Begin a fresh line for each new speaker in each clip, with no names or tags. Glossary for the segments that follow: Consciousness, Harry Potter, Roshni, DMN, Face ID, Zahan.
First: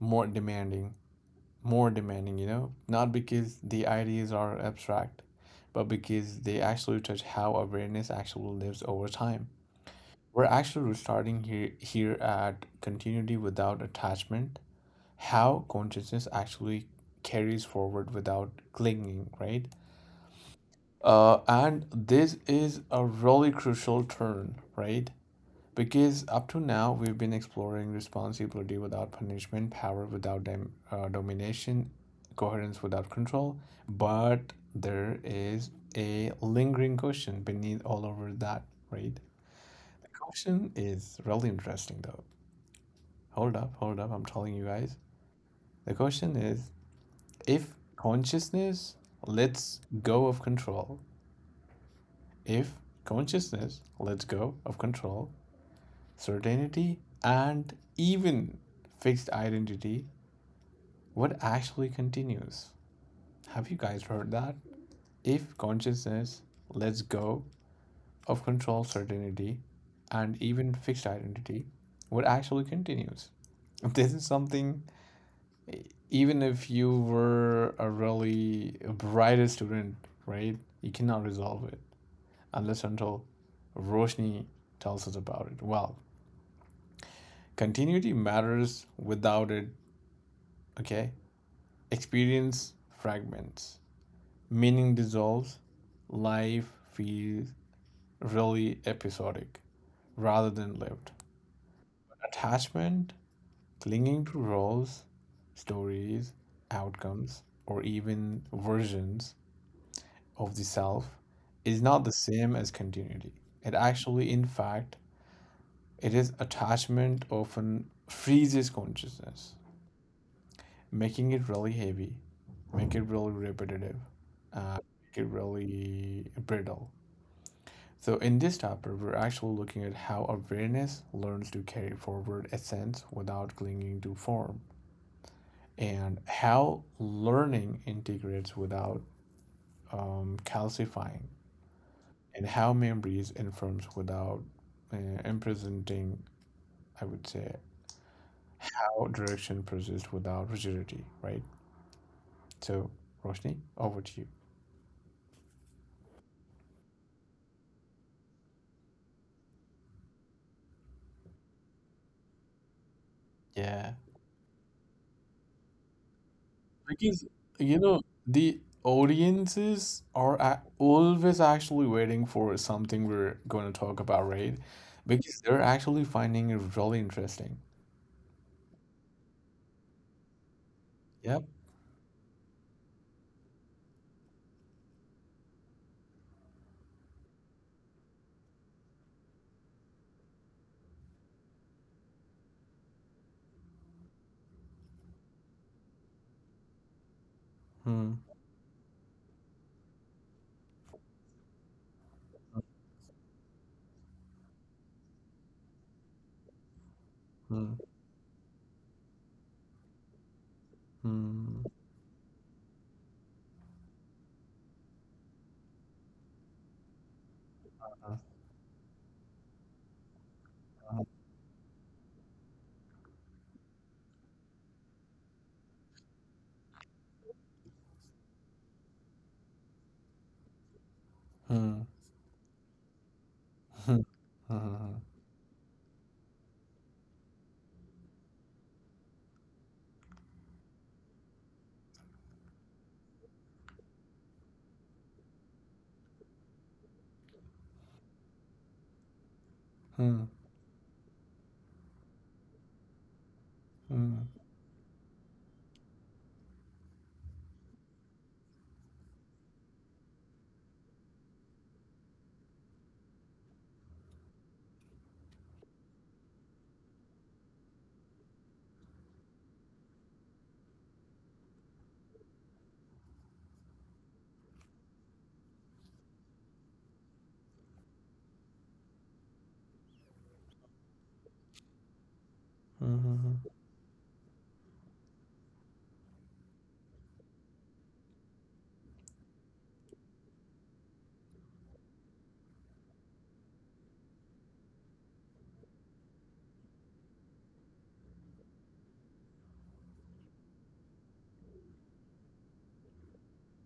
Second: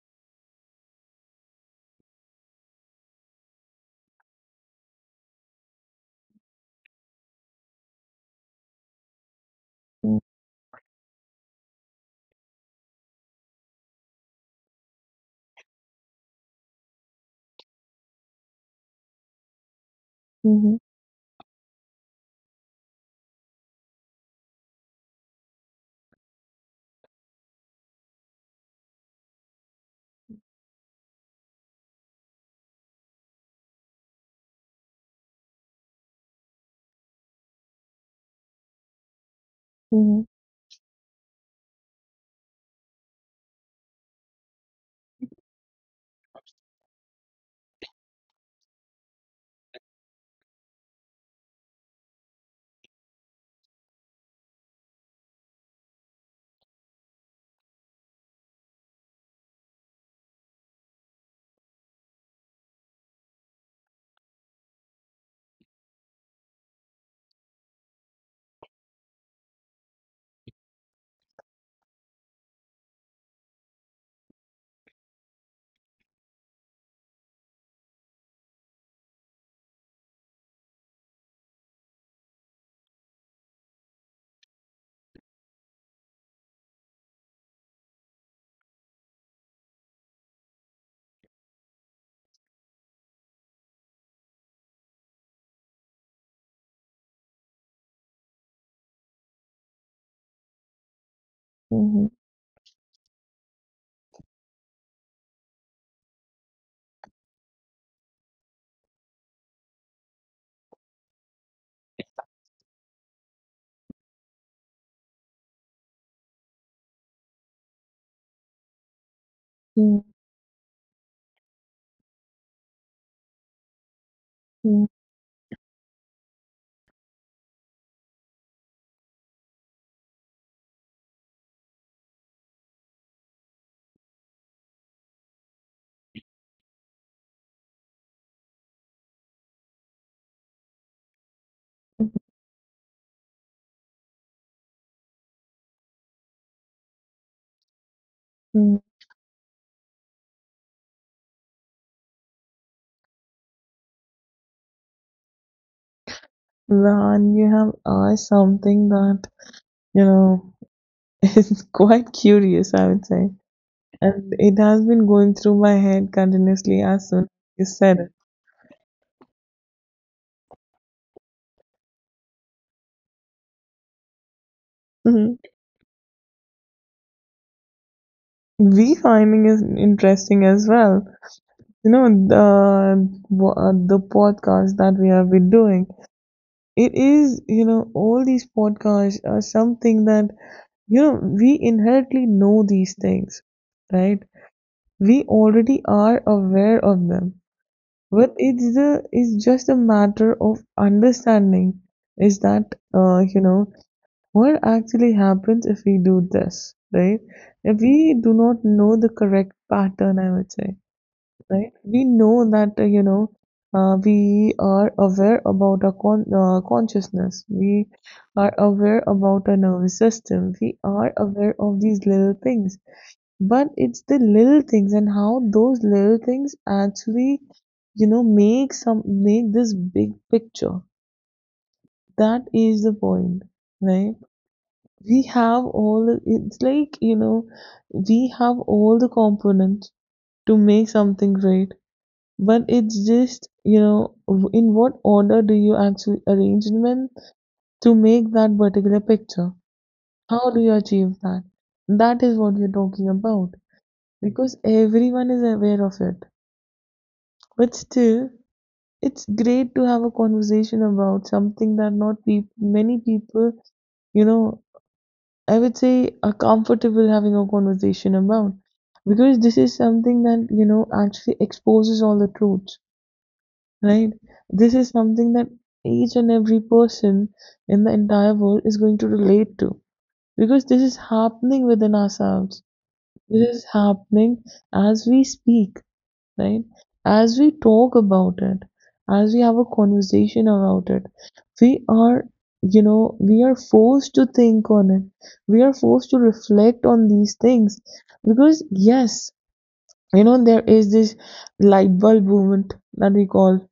more demanding. More demanding, not because the ideas are abstract, but because they actually touch how awareness actually lives over time.
嗯，
We're actually restarting here at continuity without attachment, how consciousness actually carries forward without clinging, right?
嗯哼，
And this is a really crucial turn, right? Because up to now, we've been exploring responsibility without punishment, power without domination, coherence without control. But there is a lingering question beneath all over that, right? The
嗯哼。
question is really interesting, though. Hold up, I'm telling you guys. The question is, if consciousness lets go of control, if consciousness lets go of control, certainty, and even fixed identity, what actually continues? Have you guys heard that? If consciousness lets go of control, certainty, and even fixed identity, what actually continues? This is something, even if you were a really brightest student, right? You cannot resolve it unless until Roshni tells us about it. Well, continuity matters without it, okay? Experience fragments, meaning dissolves, life feels really episodic rather than lived.
Mhm,
Attachment, clinging to roles, stories, outcomes, or even versions of the self is not the same as continuity. It actually, in fact, it is attachment often freezes consciousness,
mm,
making it really heavy, make it really repetitive, uh,
mm,
make it really brittle. So in this chapter, we're actually looking at how awareness learns to carry forward essence without clinging to form, and how learning integrates without calcifying, and how memories informs without uh, imprisoning, I would say,
mm.
how direction persists without rigidity, right? So, Roshni, over to you.
Rehan, you have asked something that, you know, is quite curious, I would say.
Yeah.
And it has been going through my head continuously as soon as
Because
you
you
said
know
it.
the audiences are a always actually waiting for something we're going to talk about, right?
Mhm.
Because they're actually finding it really interesting.
We finding is interesting as well.
Yep.
You know, the podcast that we have been doing. It is all these podcasts are something that we inherently know these things, right? We already are aware of them,
Hmm.
but it's just a matter of understanding. Is that uh, you know what actually happens if we do this, right?
Hmm.
If we do not know the correct pattern, I would say,
Hmm.
right? We know that, we are aware about our consciousness. We are aware about our nervous system. We are aware of these little things. But it's the little things and how those little things actually, make this big picture.
Hmm. Hmm.
That is the point,
Hmm.
right?
Hmm.
We have all the, it's like, you know, we have all the components to make something great, but it's just, in what order do you actually arrange them to make that particular picture? How do you achieve that? That is what we're talking about,
Hmm.
because everyone is aware of it. But still, it's great to have a conversation about something that not peop many people, you know, I would say, are comfortable having a conversation about, because this is something that, actually exposes all the truths, right? This is something that each and every person in the entire world is going to relate to because this is happening within ourselves.
Hmm. Hmm.
This is happening as we speak, right? As we talk about it, as we have a conversation about it, we are, we are forced to think on it. We are forced to reflect on these things because, yes, there is this light bulb movement that we call,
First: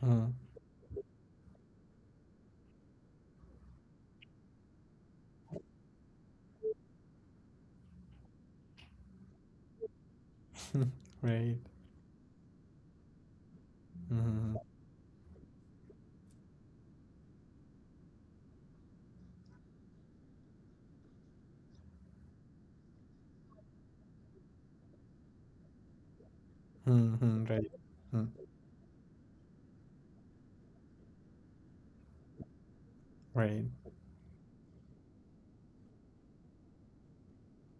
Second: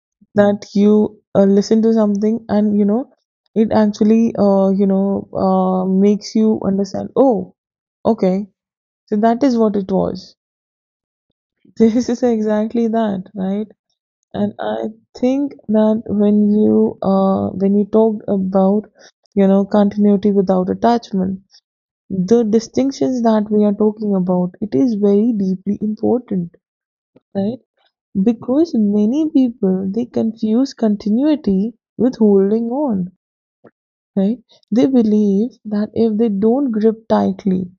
Hmm.
that you listen to something and it actually makes you understand, oh, okay, so that is what it was.
Right.
This is exactly that, right? And
Hmm.
I think that when you talked about continuity without attachment, the distinctions that we are talking about, it is very deeply important,
Hmm. Hmm.
right?
Right. Hmm.
Because many people, they confuse continuity with holding on,
Right.
right? They believe that if they don't grip tightly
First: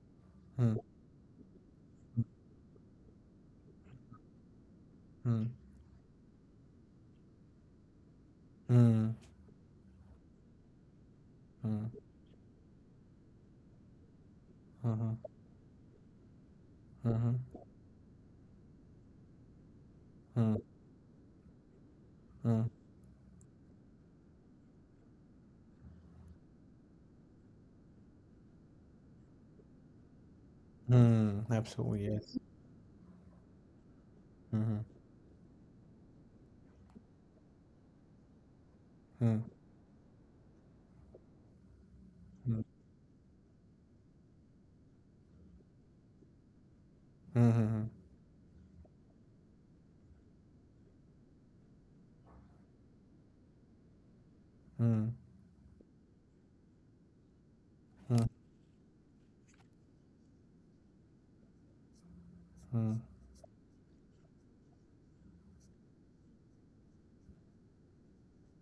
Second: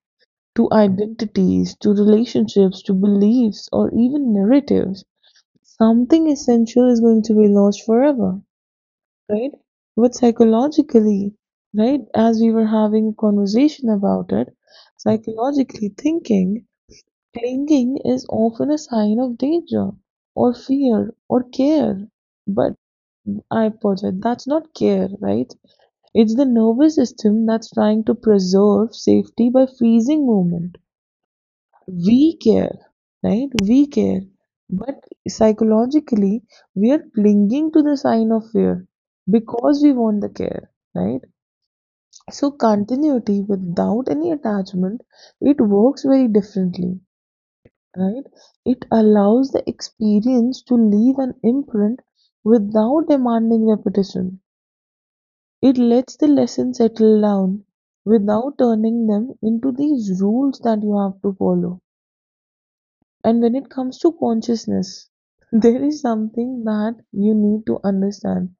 to
Hmm.
identities, to relationships, to beliefs, or even narratives,
Hmm.
something essential is going to be lost forever,
Hmm.
right? But psychologically,
Hmm.
right, as we were having a conversation about it,
Hmm.
psychologically thinking,
Hmm.
clinging is often a sign of danger or
Hmm.
fear or care.
Hmm.
But I project that's not care, right? It's the nervous system that's trying to preserve safety by freezing movement.
Mm, absolutely,
We
yes.
care, right? We care.
Mhm,
But psychologically, we are clinging to the sign of fear
mm,
because we want the care, right? So,
mm,
continuity without any attachment, it works very differently,
mhm,
right? It allows the experience to leave an imprint without demanding repetition.
mm,
It lets the lesson settle down
mm,
without turning them into these rules that you have to follow.
mm.
And when it comes to consciousness, there is something that you need to understand.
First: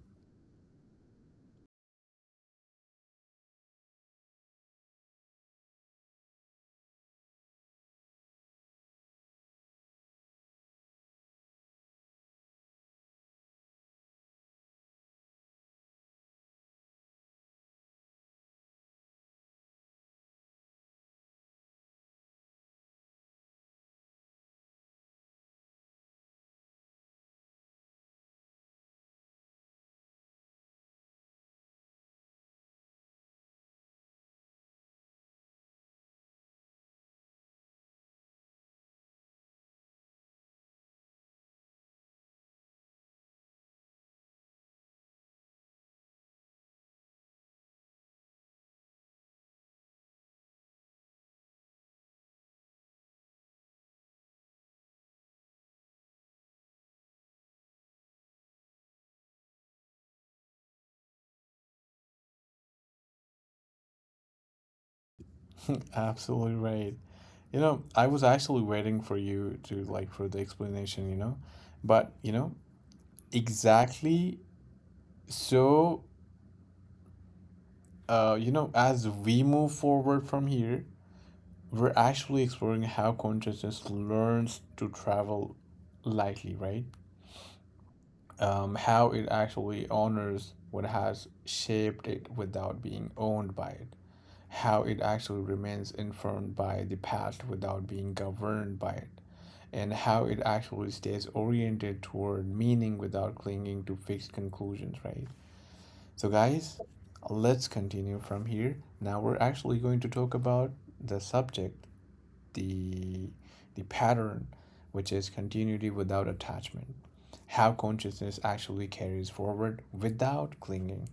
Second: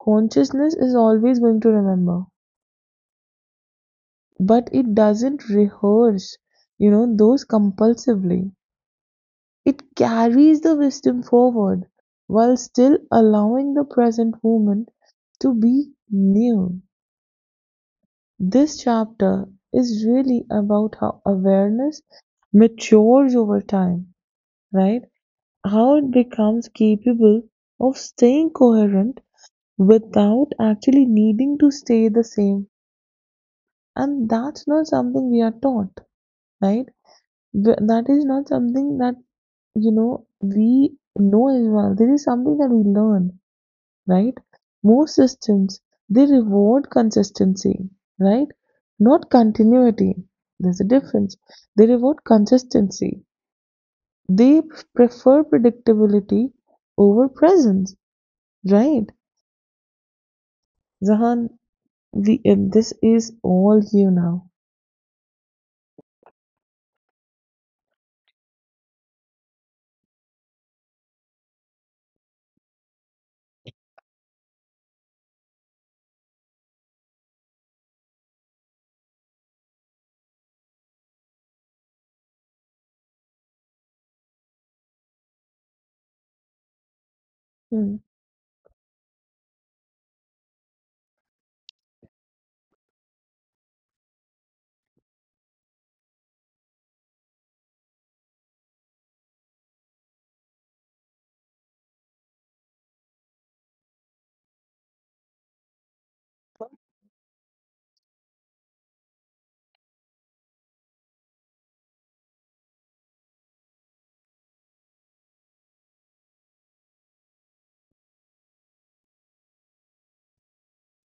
Consciousness is always going to remember, but it doesn't rehearse, those compulsively. It carries the wisdom forward while still allowing the present moment to be new. This chapter is really about how awareness matures over time, right? How it becomes capable of staying coherent without actually needing to stay the same. And that's not something we are taught, right? That is not something that, we know as well. This is something that we learn, right? Most systems, they reward consistency, right? Not continuity. There's a difference. They reward consistency. They prefer predictability over presence, right? Zahan, this is all you now.
Absolutely right. You know, I was actually waiting for you to like for the explanation, you know, but you know, exactly so, you know, as we move forward from here, we're actually exploring how consciousness learns to travel lightly, right?
Mhm.
How it actually honors what has shaped it without being owned by it, how it actually remains informed by the past without being governed by it, and how it actually stays oriented toward meaning without clinging to fixed conclusions, right? So, guys, let's continue from here. Now we're actually going to talk about the subject, the the pattern, which is continuity without attachment. How consciousness actually carries forward without clinging.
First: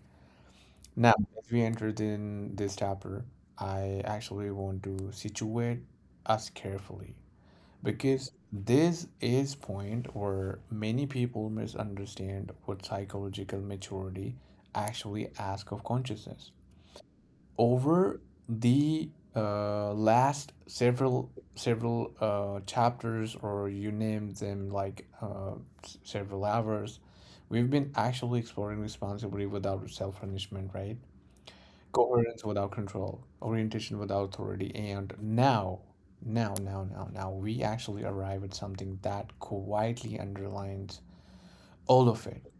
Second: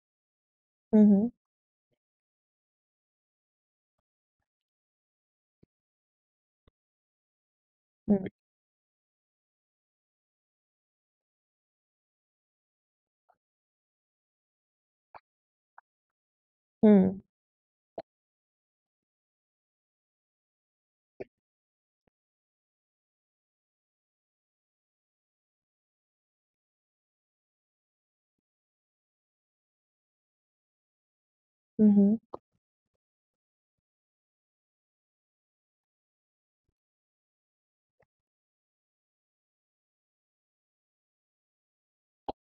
Now,
Mhm.
as we entered in this chapter, I actually want to situate us carefully
Mhm.
because this is point where many people misunderstand what psychological maturity actually asks of consciousness.
Mhm.
Over the last several chapters, or you name them like several hours, we've been actually exploring responsibility without self-punishment, right?
Mhm.
Coherence without control, orientation without authority, and now, we actually arrive at something that quietly underlines all of it.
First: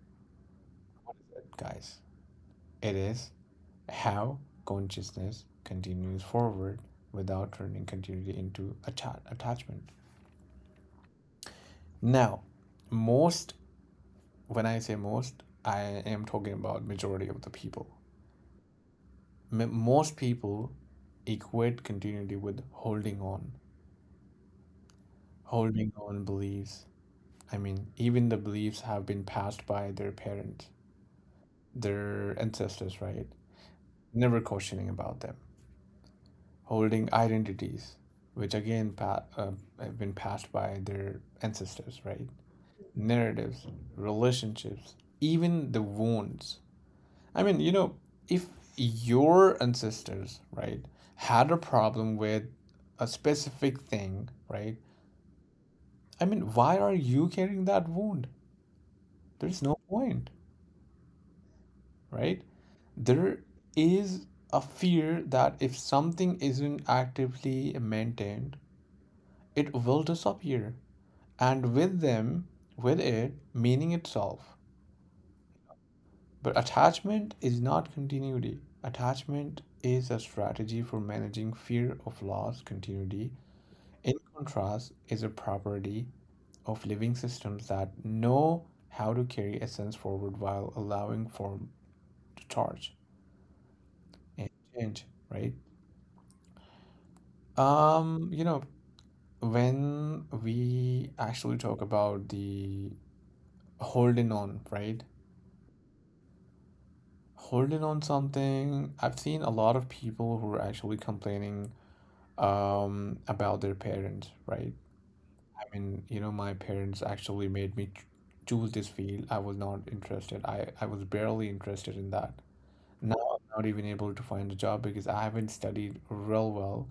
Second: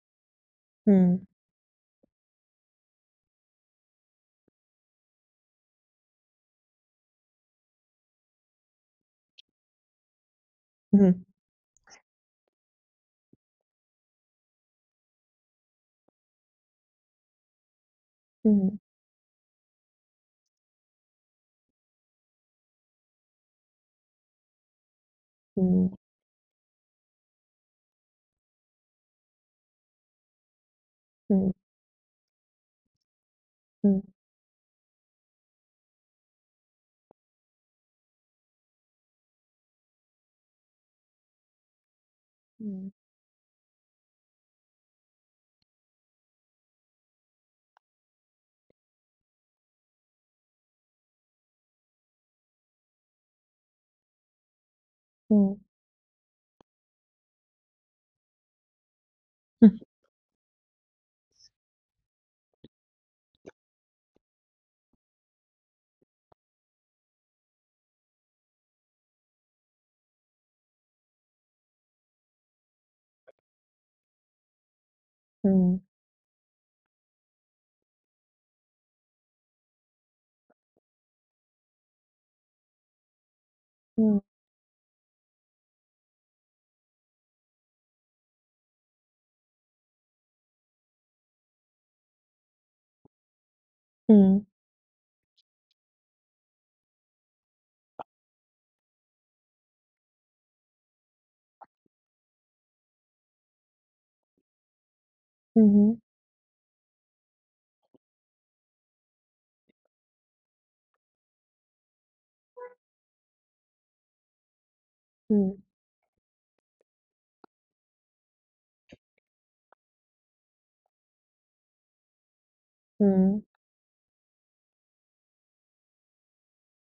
What is it, guys? It is how consciousness continues forward without turning continuity into attachment.
Mhm.
Now, most, when I say most, I am talking about majority of the people.
Mhm.
Most people equate continuity with holding on, holding
Mhm.
on beliefs. I mean, even the beliefs have been passed by their parents,
Mhm.
their ancestors, right?
Mhm.
Never questioning about them. Holding identities, which again have been passed by their ancestors, right? Narratives, relationships, even the wounds. I mean, you know, if your ancestors, right, had a problem with a specific thing, right?
Mhm.
I mean, why are you carrying that wound? There's no point, right? There is a fear that if something isn't actively maintained, it will disappear, and with them, with it, meaning itself.
Mhm.
But attachment is not continuity. Attachment is a strategy for managing fear of loss. Continuity, in
Mhm.
contrast, is a property of living systems that know how to carry essence forward while allowing form to charge and change, right? You know, when we actually talk about the holding on, right?
Mhm.
Holding on something, I've seen a lot of people who are actually complaining about their parents, right? I mean, you know, my parents actually made me choose this field. I was not interested. I was barely interested in that. Now
Mhm.
I'm not even able to find a job because I haven't studied real well,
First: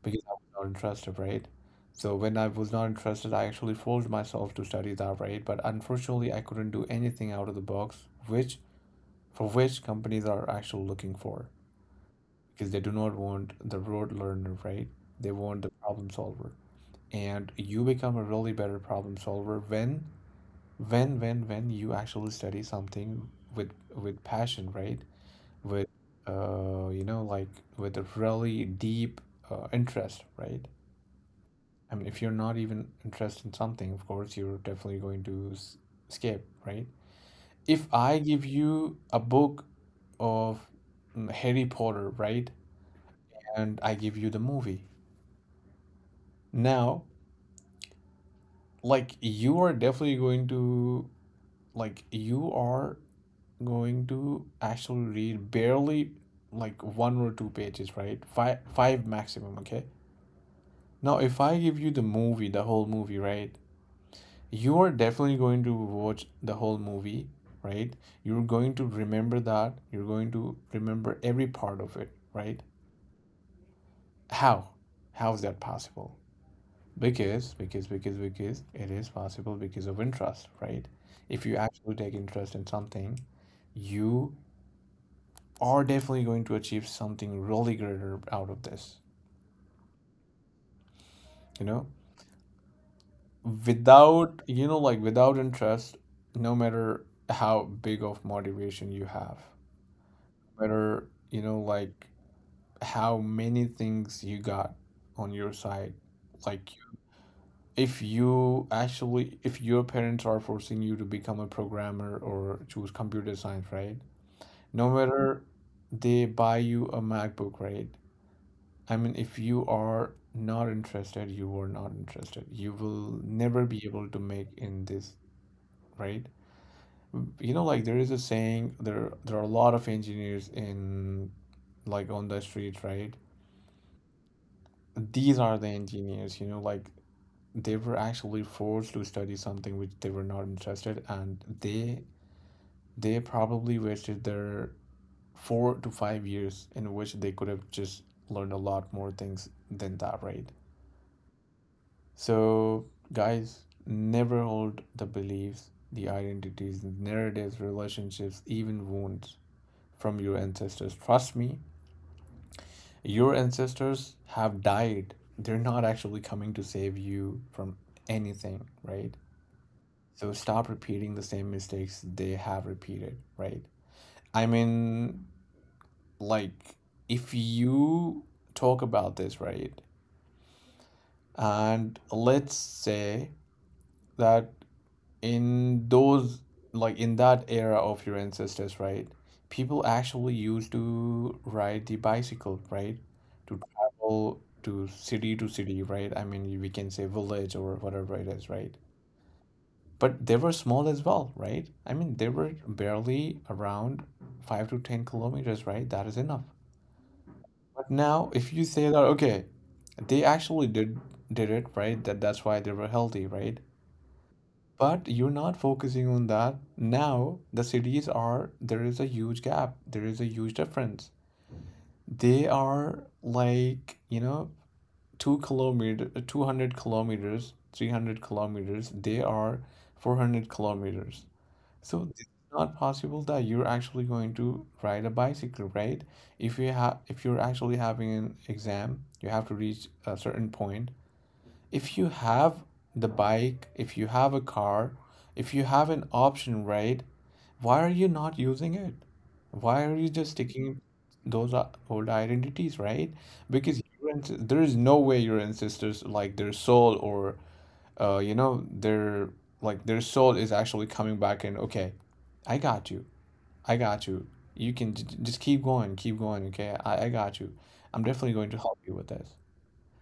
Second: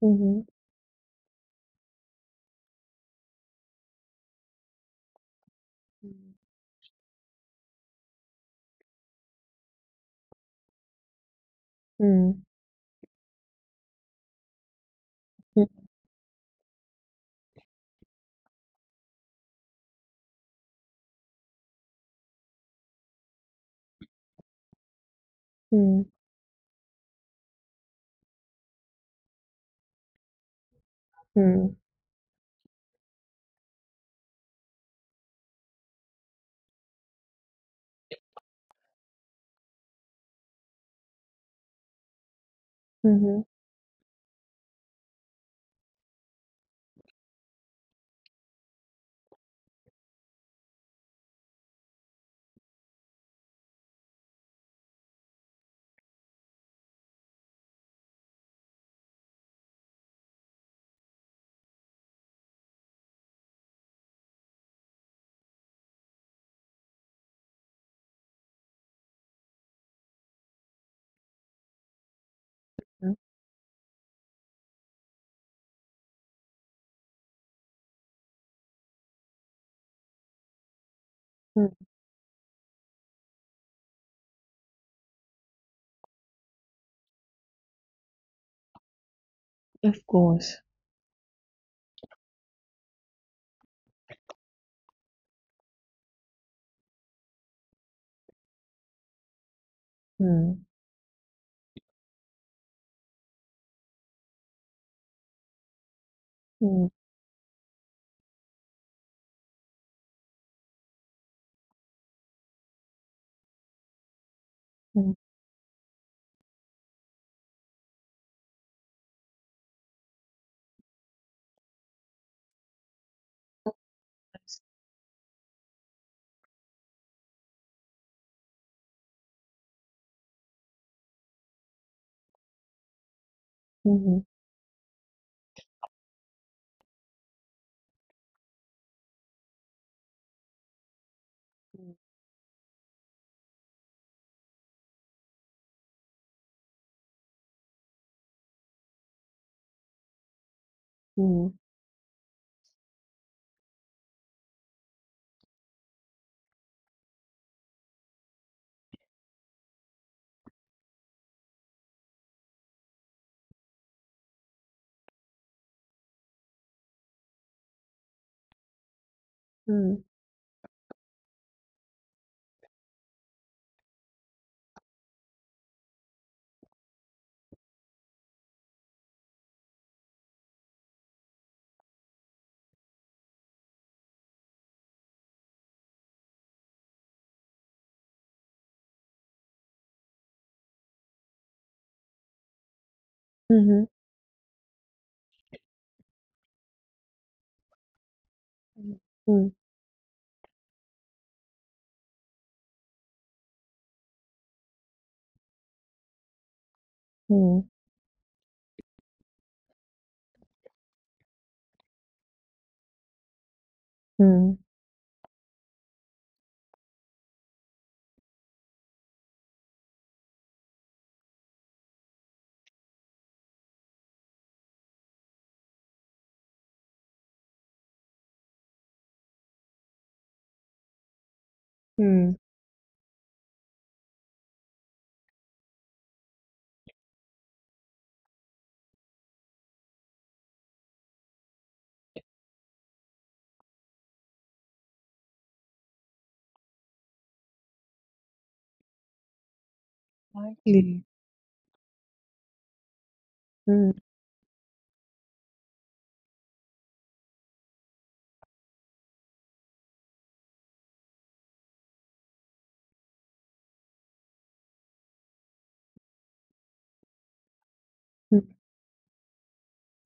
Mhm.
because I was
Mhm.
not interested, right? So when I was not interested, I actually forced myself to study that, right? But unfortunately, I couldn't do anything out of the box, which for which companies are actually looking for, because they do not want the rote learner, right? They want the
Mhm.
problem solver. And you become a really better problem solver when, when you actually study something with passion, right?
Mhm.
With
Mhm. Mhm.
uh, you know, like with a really deep interest, right?
Mhm.
I mean, if you're not even interested in something, of course, you're definitely going to skip, right? If I give you a book of Harry Potter, right?
Mhm. Mhm.
And I give you the movie. Now, like, you are definitely going to, like, you are going to actually read barely like one or two pages, right? Five, five maximum, okay? Now, if I give you the movie, the whole movie, right? You are definitely going to watch the whole movie, right? You're going to remember that. You're going to remember every part of it, right? How? How is that possible? Because, it is possible because of interest, right? If you
Mhm.
actually take interest in something, you are definitely going to achieve something really greater out of this,
Of course.
you know? Without, you know, like without interest, no matter how big of motivation you have,
Mm.
matter, you know, like how many things you got on your side. Like
Mm.
if you actually, if your parents are forcing you to become a programmer or choose computer science, right? No
Mm.
matter they buy you a MacBook, right? I mean, if you are not interested, you are not interested. You will never be able to make
Yes.
in this, right? You know, like there is a saying, there are a lot of engineers in like on the street, right?
Mhm.
These are the engineers, you know, like they were actually forced to study something which they were not interested, and they probably wasted their 4 to 5 years in which they could have just learned a lot more things than that, right?
Mm.
So guys, never hold the beliefs, the identities, narratives, relationships, even wounds from your ancestors. Trust me, your ancestors have died. They're not actually coming to save you from anything, right?
Mm.
So stop repeating the same mistakes they have repeated, right? I mean, like, if you talk about this, right? And let's say that in those, like in that era of your ancestors, right, people actually used to ride the bicycle, right, to
Mhm.
travel to city to city, right? I mean, we can say village or whatever it is, right?
Mm. Mm.
But they were small as well, right? I mean, they were barely around 5 to 10 kilometers, right? That is enough.
Mm.
But now if you say that, okay, they actually did it, right, that that's why they were healthy, right?
Mm.
But you're not focusing on that. Now, the cities are, there is a huge gap. There is a huge difference. They are like, you know, 2 kilometer, 200 kilometers, 300 kilometers. They are 400 kilometers. So it's
Mm.
not possible that you're actually going to ride a bicycle, right? If you have, if you're actually having an exam, you have to reach a certain point, if you have the bike, if you have a car, if you have an option, right? Why are you not using it? Why are you just sticking
Likely.
those old identities, right? Because
Mm.
your there is no way your ancestors, like their soul, or their like their soul is actually coming back and, okay, I got you. I got you. You can just keep going, okay? I got you. I'm definitely
Mm.
going to help you with this.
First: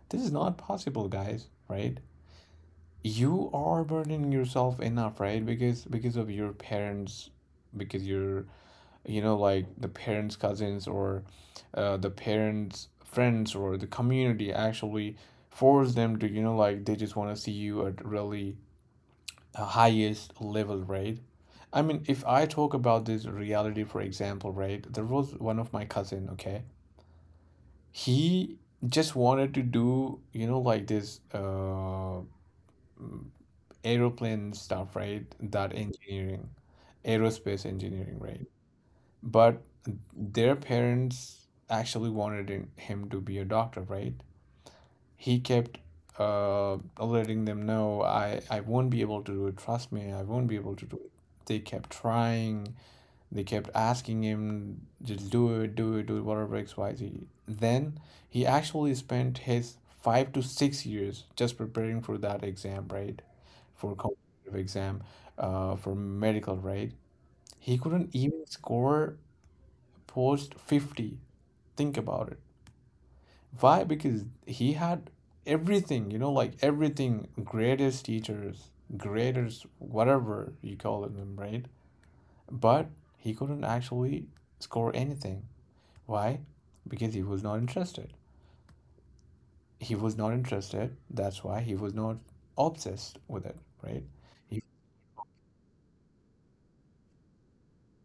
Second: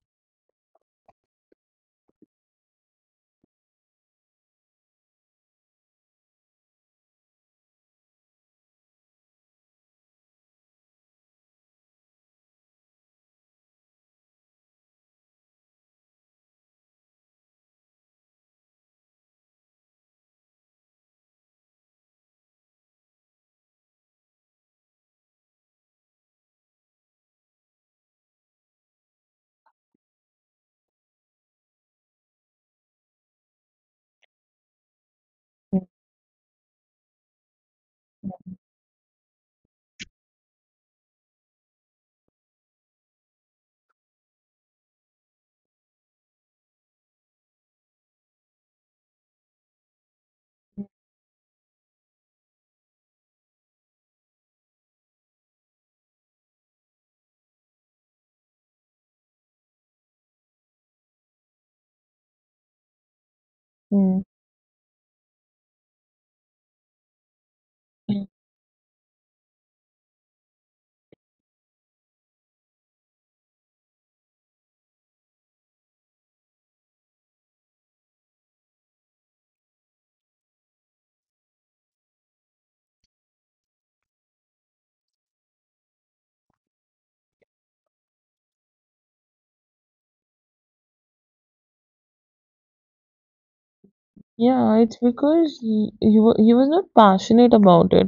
This is not possible, guys, right? You are burdening yourself enough, right? Because of your parents, because you're, you know, like the parents' cousins or the parents' friends or the community actually force them to, you know, like they just want to see you at really the highest level, right? I mean, if I talk about this reality, for example, right, there was one of my cousin. Okay, he just wanted to do, you know, like this aeroplane stuff, right? That
Mm.
engineering, aerospace engineering, right? But their parents actually wanted him to be a doctor, right? He kept letting them know, I won't be able to do it. Trust me, I won't be able to do it. They kept trying, they kept asking him, just do it, do it, do it, whatever XYZ. Then he actually spent his 5 to 6 years just preparing for that exam, right? For competitive exam, for medical, right? He couldn't
Mm.
even score post 50. Think about it. Why? Because he had everything, you know, like everything, greatest teachers, graders, whatever you call them, right? But he couldn't actually score anything. Why? Because he was not interested. He was not interested. That's why he was not obsessed with it, right? He,
Yeah, it's because he was not passionate about it.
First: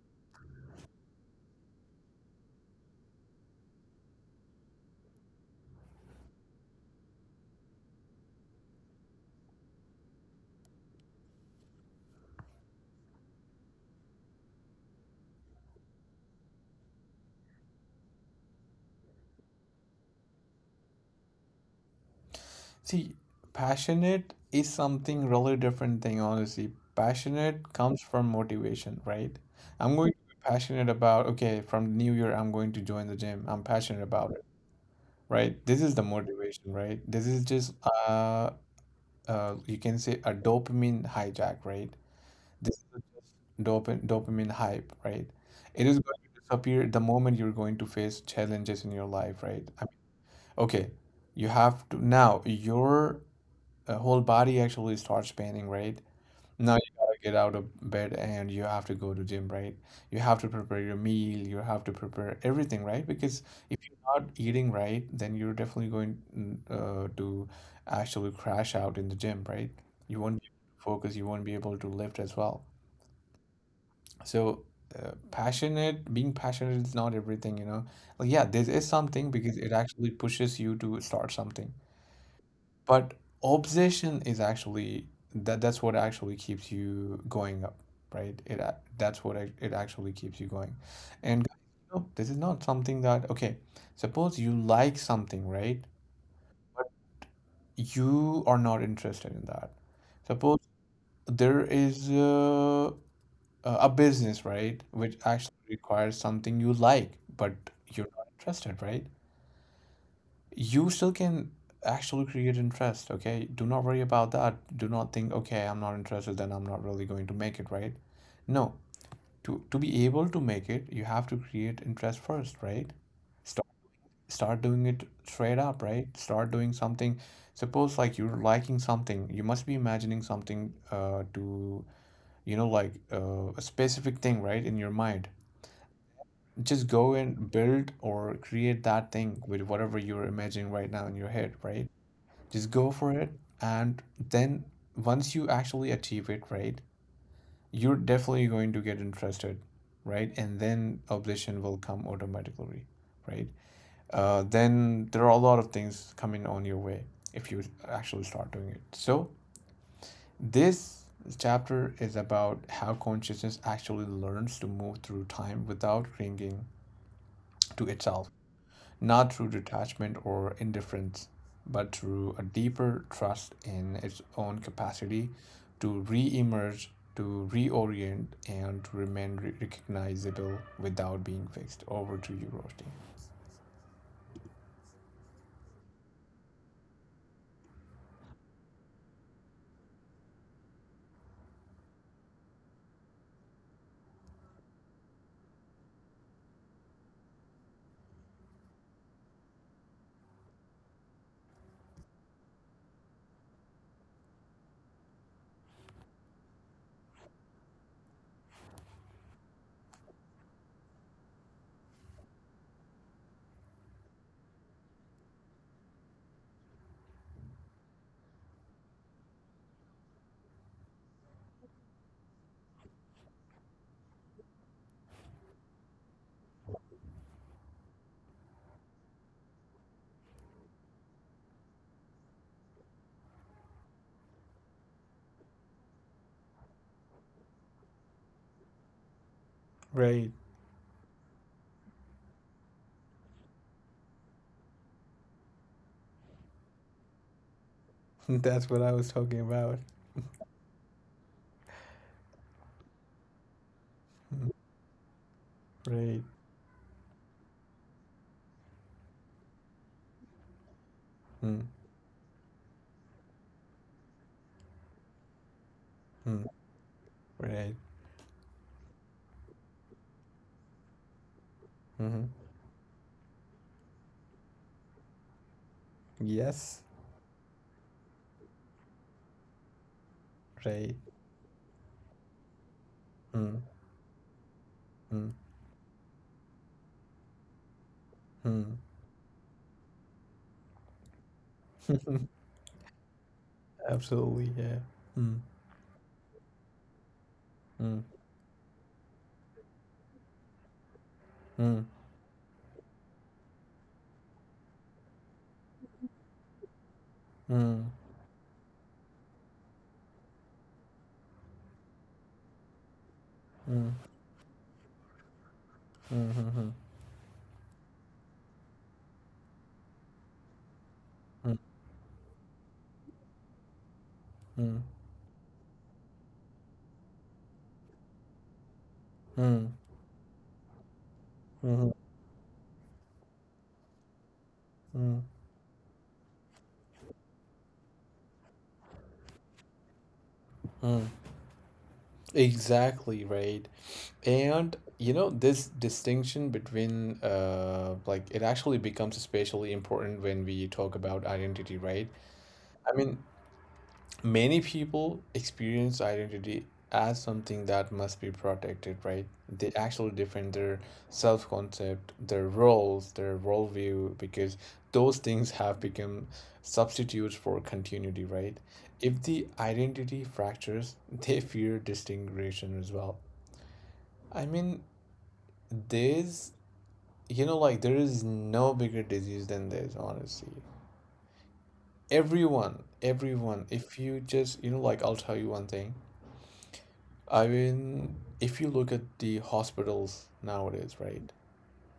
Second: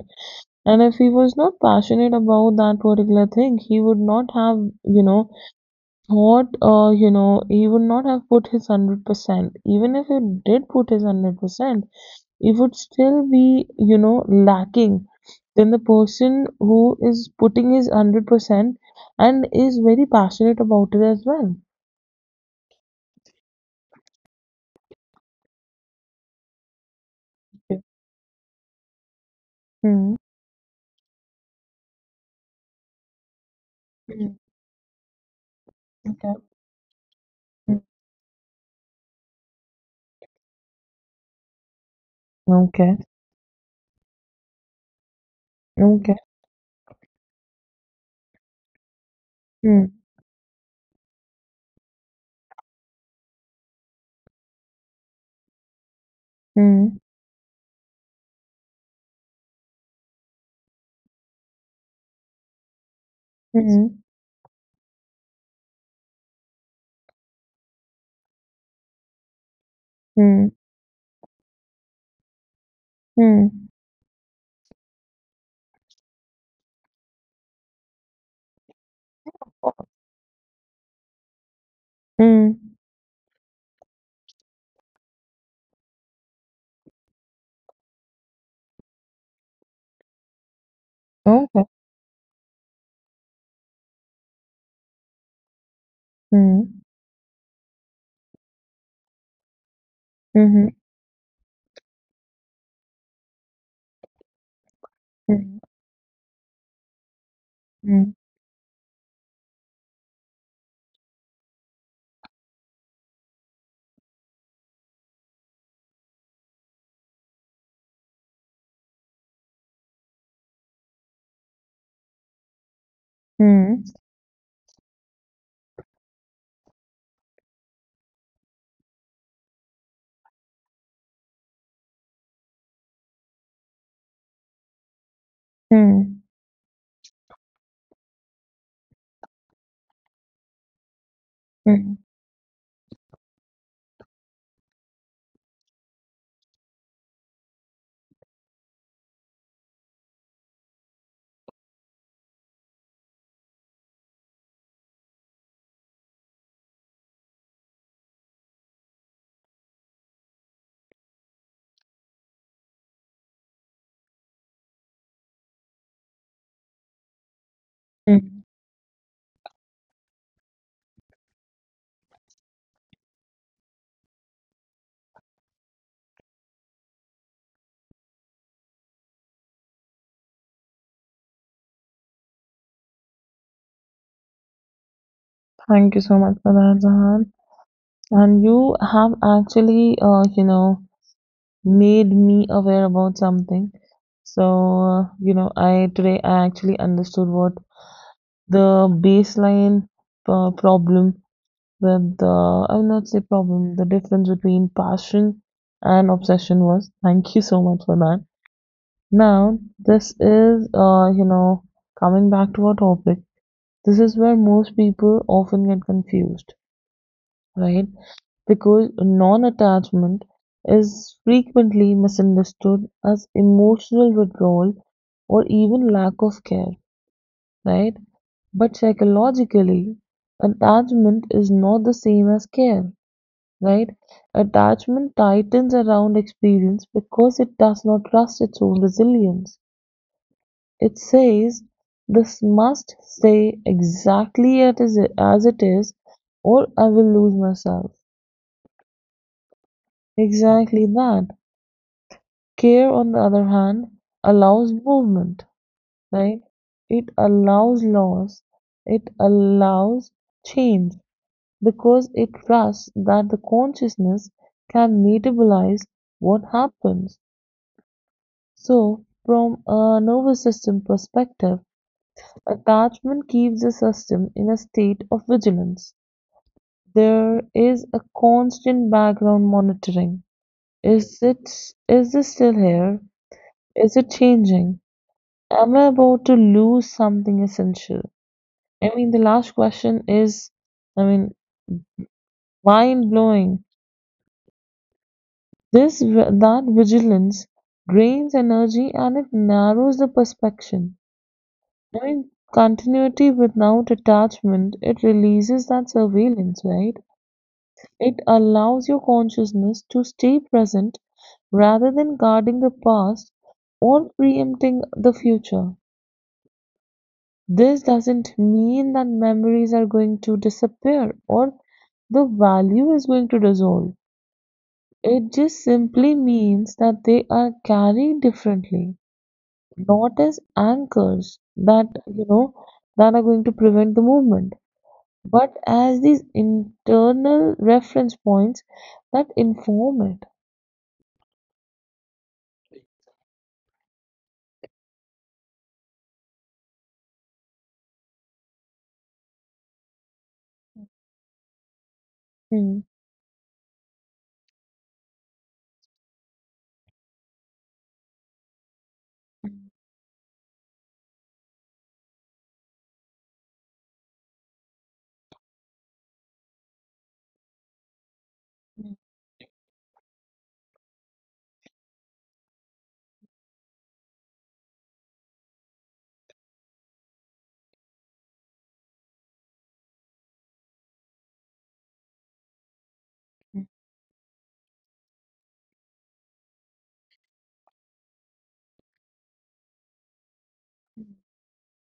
And if he was not passionate about that particular thing, he would not have, you know, put his 100%. Even if he did put his 100%, he would still be, lacking than the person who is putting his 100% and is very passionate about it as well.
see, passionate is something really different thing, honestly. Passionate
Okay.
comes from motivation, right? I'm going
Hmm.
to be passionate about, okay, from New Year, I'm going to join the gym. I'm passionate about
Hmm.
it, right? This is the
Okay.
motivation, right? This is just,
Hmm.
uh, you can say a dopamine hijack, right? This
Okay.
is just dopamine hype, right? It is going
Okay.
to disappear the moment you're going to face challenges in your life, right? I mean,
Hmm.
okay, you have to now your whole body actually starts paining, right? Now you
Hmm.
gotta get out of bed and you have to go to gym, right? You have to prepare your meal, you have to prepare everything, right? Because if you're
Hmm.
not eating right, then you're definitely going to actually crash out in the gym, right? You won't be
Mhm,
able to focus, you won't be able to lift as well.
mhm,
So, passionate, being passionate is not everything, you know. Like, yeah, this is something because it actually pushes you to start something.
mhm.
But obsession is actually that's what actually keeps you going up, right? It actually keeps you going. And
Okay.
you, this is not something that okay, suppose you like something, right?
Mhm,
But you are not interested in that. Suppose
mhm,
there is a business, right? Which
mhm,
actually requires something you like, but you're
mhm,
not interested, right? You still can actually create interest, okay? Do not worry about that. Do not think, okay, I'm not interested, then I'm not really going to make it, right? No, to be able to make it, you have to create interest first, right? Start
mhm,
Start doing it straight up, right? Start doing something. Suppose like you're liking something, you must be imagining something to, you know, like a specific thing, right, in your mind.
mhm,
Just go and build or create that thing with whatever you're imagining right now in your head, right?
mhm.
Just go for it. And then once you actually achieve it, right, you're definitely going to get interested, right? And then obsession will come automatically, right? Then there are a lot of things coming on your way if you actually start doing it. So this chapter is about how consciousness actually learns to move through time without clinging to itself,
Mm.
not through detachment or indifference, but through a deeper trust in its own capacity to re emerge, to reorient, and to remain recognizable without being fixed. Over to you, Roshni.
Thank you so much for that, Zahan. And you have actually, made me aware about something. So, I today I actually understood what the baseline problem. But the I will not say problem. The difference between passion and obsession was. Thank you so much for that. Now, this is coming back to our topic. This is where most people often get confused, right? Because non-attachment is frequently misunderstood as emotional withdrawal or even lack of care, right? But psychologically, attachment is not the same as care, right? Attachment tightens around experience because it does not trust its own resilience.
Right.
It says, this must stay exactly as it is, or I will lose myself.
That's what I was talking about.
Exactly that. Care, on the other hand,
Mm.
allows movement,
Right.
right? It allows loss, it allows change,
Mm.
because it trusts that the consciousness can metabolize
Mm.
what happens.
Right.
So, from a nervous system perspective,
Hmm.
attachment keeps the system in a state of vigilance.
Yes.
There is a constant background monitoring.
Right.
Is it is this still here?
Mm.
Is it changing?
Mm.
Am I about to lose something essential? I mean, the last question is, I mean,
Mm.
mind blowing.
Absolutely. Yeah. Mm.
This that vigilance
Mm.
drains energy and it narrows the perception.
Mm.
During continuity without attachment, it releases that surveillance, right?
Mm.
It allows your consciousness to stay present rather than guarding the past
Mm.
or preempting the future.
Mm. Mm.
This doesn't mean that memories are going to disappear
Mm.
or the value is going to dissolve.
Mm.
It just simply means that they are carried differently,
Mm,
not as anchors
mhm,
that are going to prevent the movement,
mm,
but as these internal reference points that inform it.
mm. Exactly, right. And you know, this distinction between like it actually becomes especially important when we talk about identity, right?
Hmm.
I mean, many people experience identity as something that must be protected, right? They
Mm-hmm.
actually defend their self concept, their roles, their worldview, because those things have become substitutes for continuity, right? If the identity fractures, they fear distinction as well. I mean, there's, you know, like there is no bigger disease than this, honestly. Everyone, everyone, if you just, you know, like I'll tell you one thing. I mean, if you look at the hospitals nowadays, right,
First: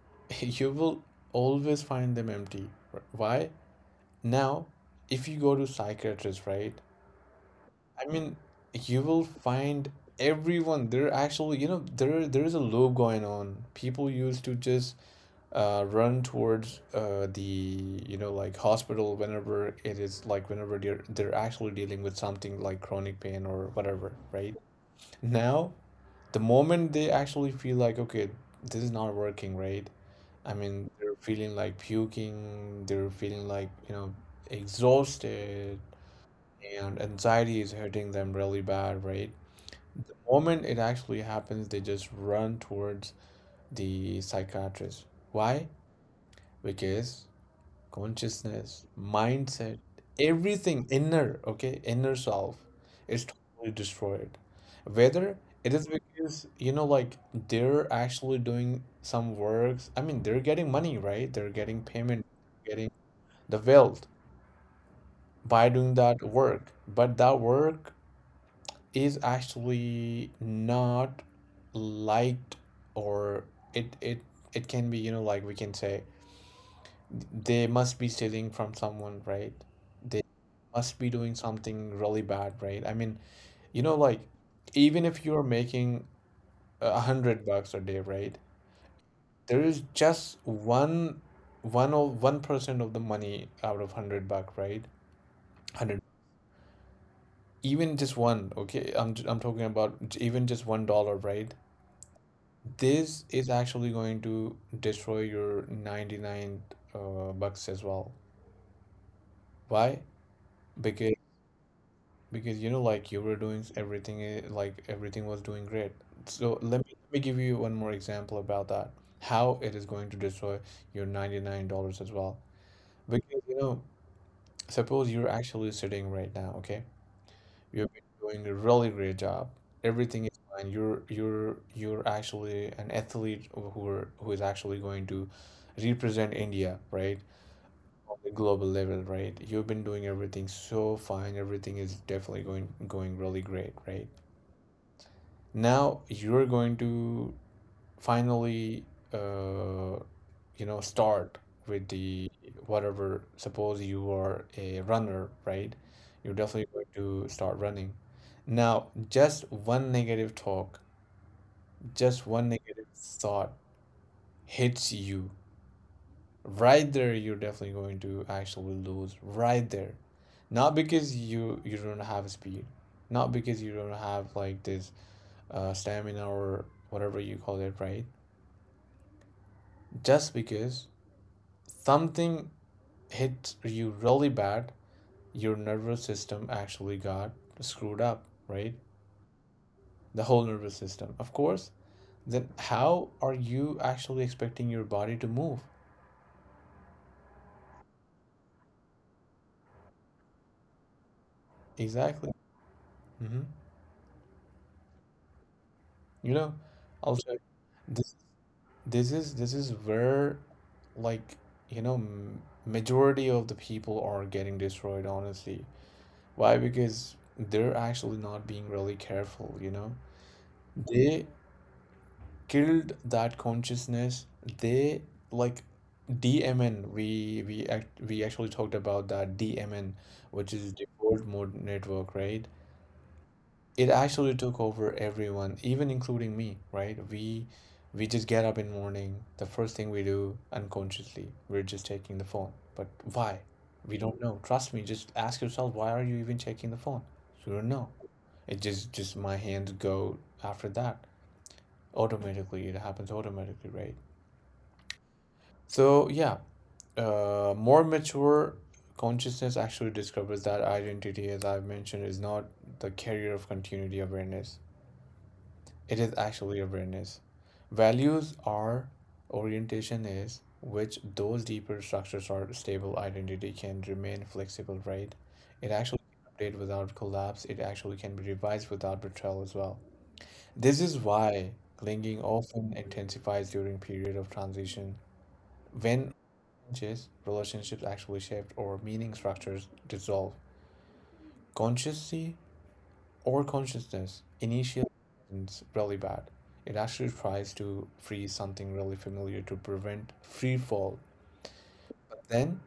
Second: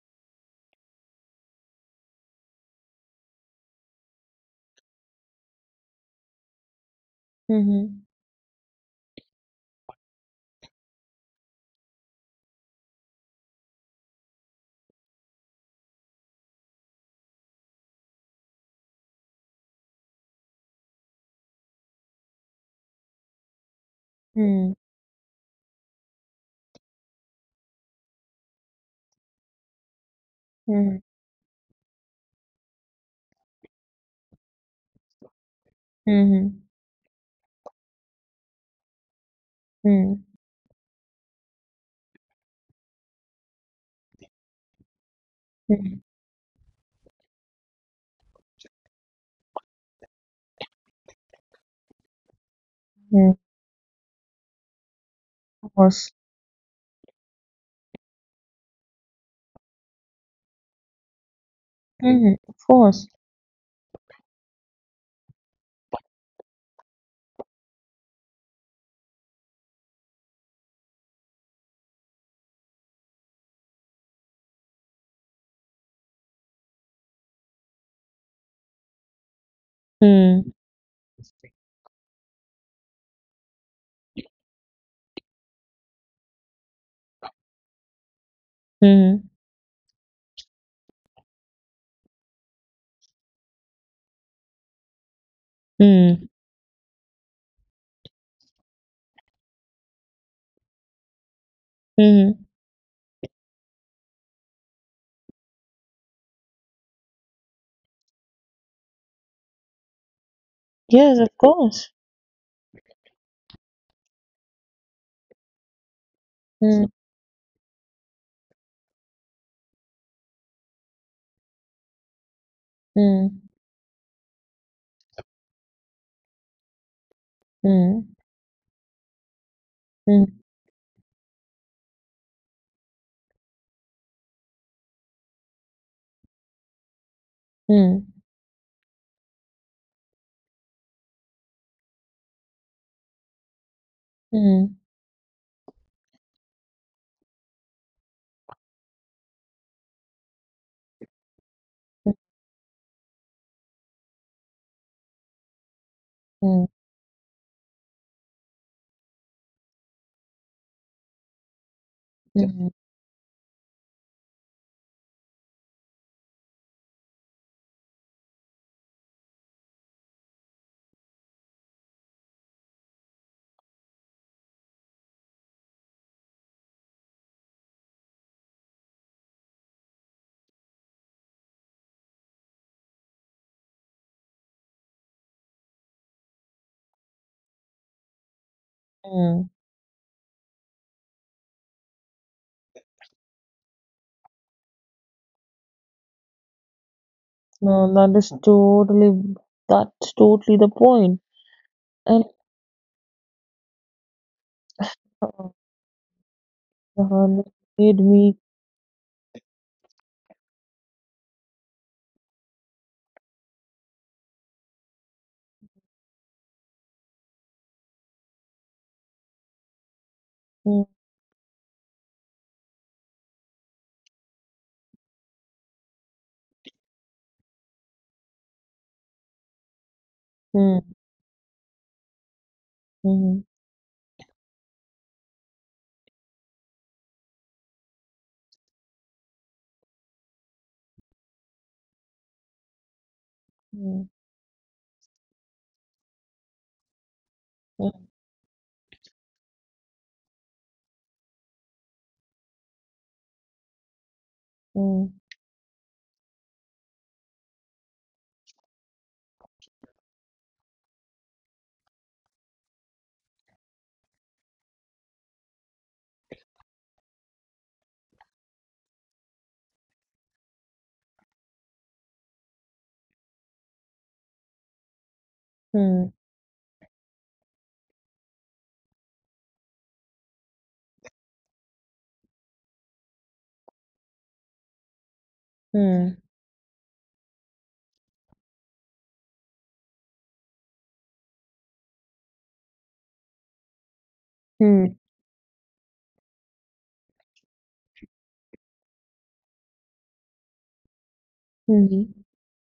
you will always find them empty. Why? Now, if you go to psychiatrists, right,
Mm-hmm.
I mean, you will find everyone. There actually, you know, there is a loop going on. People used to just run towards the, you know, like hospital whenever it is, like whenever they're actually dealing with something like chronic pain or whatever, right?
Mm-hmm.
Now the moment they actually feel like, okay, this is not working, right, I mean, they're feeling like puking, they're feeling like, you know, exhausted,
Mm-hmm.
and anxiety is hurting them really bad, right? The moment it actually happens, they just run towards the psychiatrist. Why? Because consciousness, mindset, everything inner, okay, inner self is
Mm-hmm.
totally destroyed. Whether it
Of
is
course.
because, you know, like they're actually doing some works, I mean, they're getting money, right? They're getting payment,
Mm-hmm. Of
getting
course.
the wealth by doing that work. But that work is actually not liked, or it it it can be, you know, like we can say they must be stealing from someone, right? They
Mm-hmm.
must be doing something really bad, right? I mean, you know, like even if you're making $100 a day, right?
Mm-hmm.
There is just one of 1% of the money out of 100 buck, right? Hundred, even just one, okay? I'm talking about even just $1, right?
Mm-hmm.
This is actually going to destroy your 99 bucks as well. Why? Because
Yes, of course.
Because you know, like you were doing everything, eh, like everything was doing great. So let
Mm-hmm.
me let me give you one more example about that. How it is going to destroy your $99 as well. Because you know, suppose you're actually sitting right now, okay? You've been
Mm-hmm.
doing a really great job. Everything is
Mm-hmm.
fine. You're actually an athlete who are, who is actually going to represent India, right? On the global level, right? You've been doing everything so fine. Everything is definitely going really great, right?
Mm-hmm.
Now you're going to finally, uh, you know, start with the whatever. Suppose you are a runner, right? You're definitely going to start running. Now just one negative talk, just one
Mm-hmm.
negative thought hits you right there. You're definitely going to actually lose right there, not because you don't have speed, not because you don't have like this stamina or whatever you call it, right? Just because something hit you really bad, your nervous system actually got screwed up, right? The whole nervous system. Of course, then how are you actually expecting your body to move?
No, that's totally the point. And
Exactly. Hmm.
uh,
You know, also,
uh, it made
this
me.
this is where, like, you know, majority of the people are getting destroyed, honestly. Why? Because they're actually not being really careful, you know.
Hmm.
They killed that consciousness. They, like, DMN, we actually talked about that DMN, which is
嗯
default mode network, right?
嗯
It actually took over everyone, even including me, right? We just get up in morning, the first thing we do unconsciously, we're just taking the phone. But why? We
嗯
don't know. Trust me, just ask yourself, why are you even checking the phone? You don't know.
嗯
It just, my hands go. After that, automatically, it happens automatically, right?
嗯
So, yeah, more mature consciousness actually discovers that identity, as I've mentioned, is not the carrier of continuity awareness. It is actually awareness. Values are, orientation is, which those deeper structures or stable identity can remain flexible, right? It actually
嗯
can update without collapse. It actually can be revised without betrayal as well. This is why clinging often intensifies during period of transition. When
嗯
conscious relationships actually shaped or meaning structures dissolve. Consciousness or consciousness
嗯
initially
嗯
is really bad. It actually tries to freeze something really familiar to prevent free fall.
嗯嗯。
Then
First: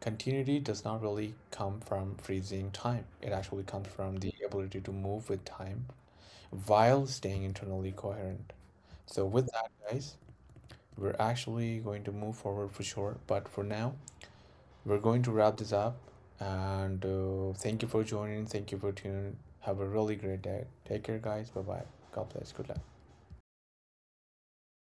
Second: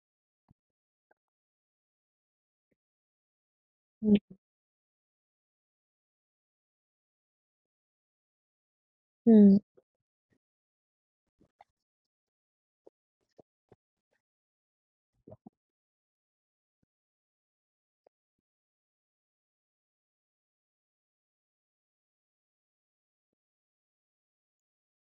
continuity does not really come from freezing time. It actually comes from the
嗯
ability to move with time while staying internally coherent. So with
嗯
that, guys, we're actually going to move forward for sure, but for now we're going to wrap this up. And thank you for joining. Thank you for tuning. Have a really great day. Take care, guys. Bye bye. God bless. Good luck.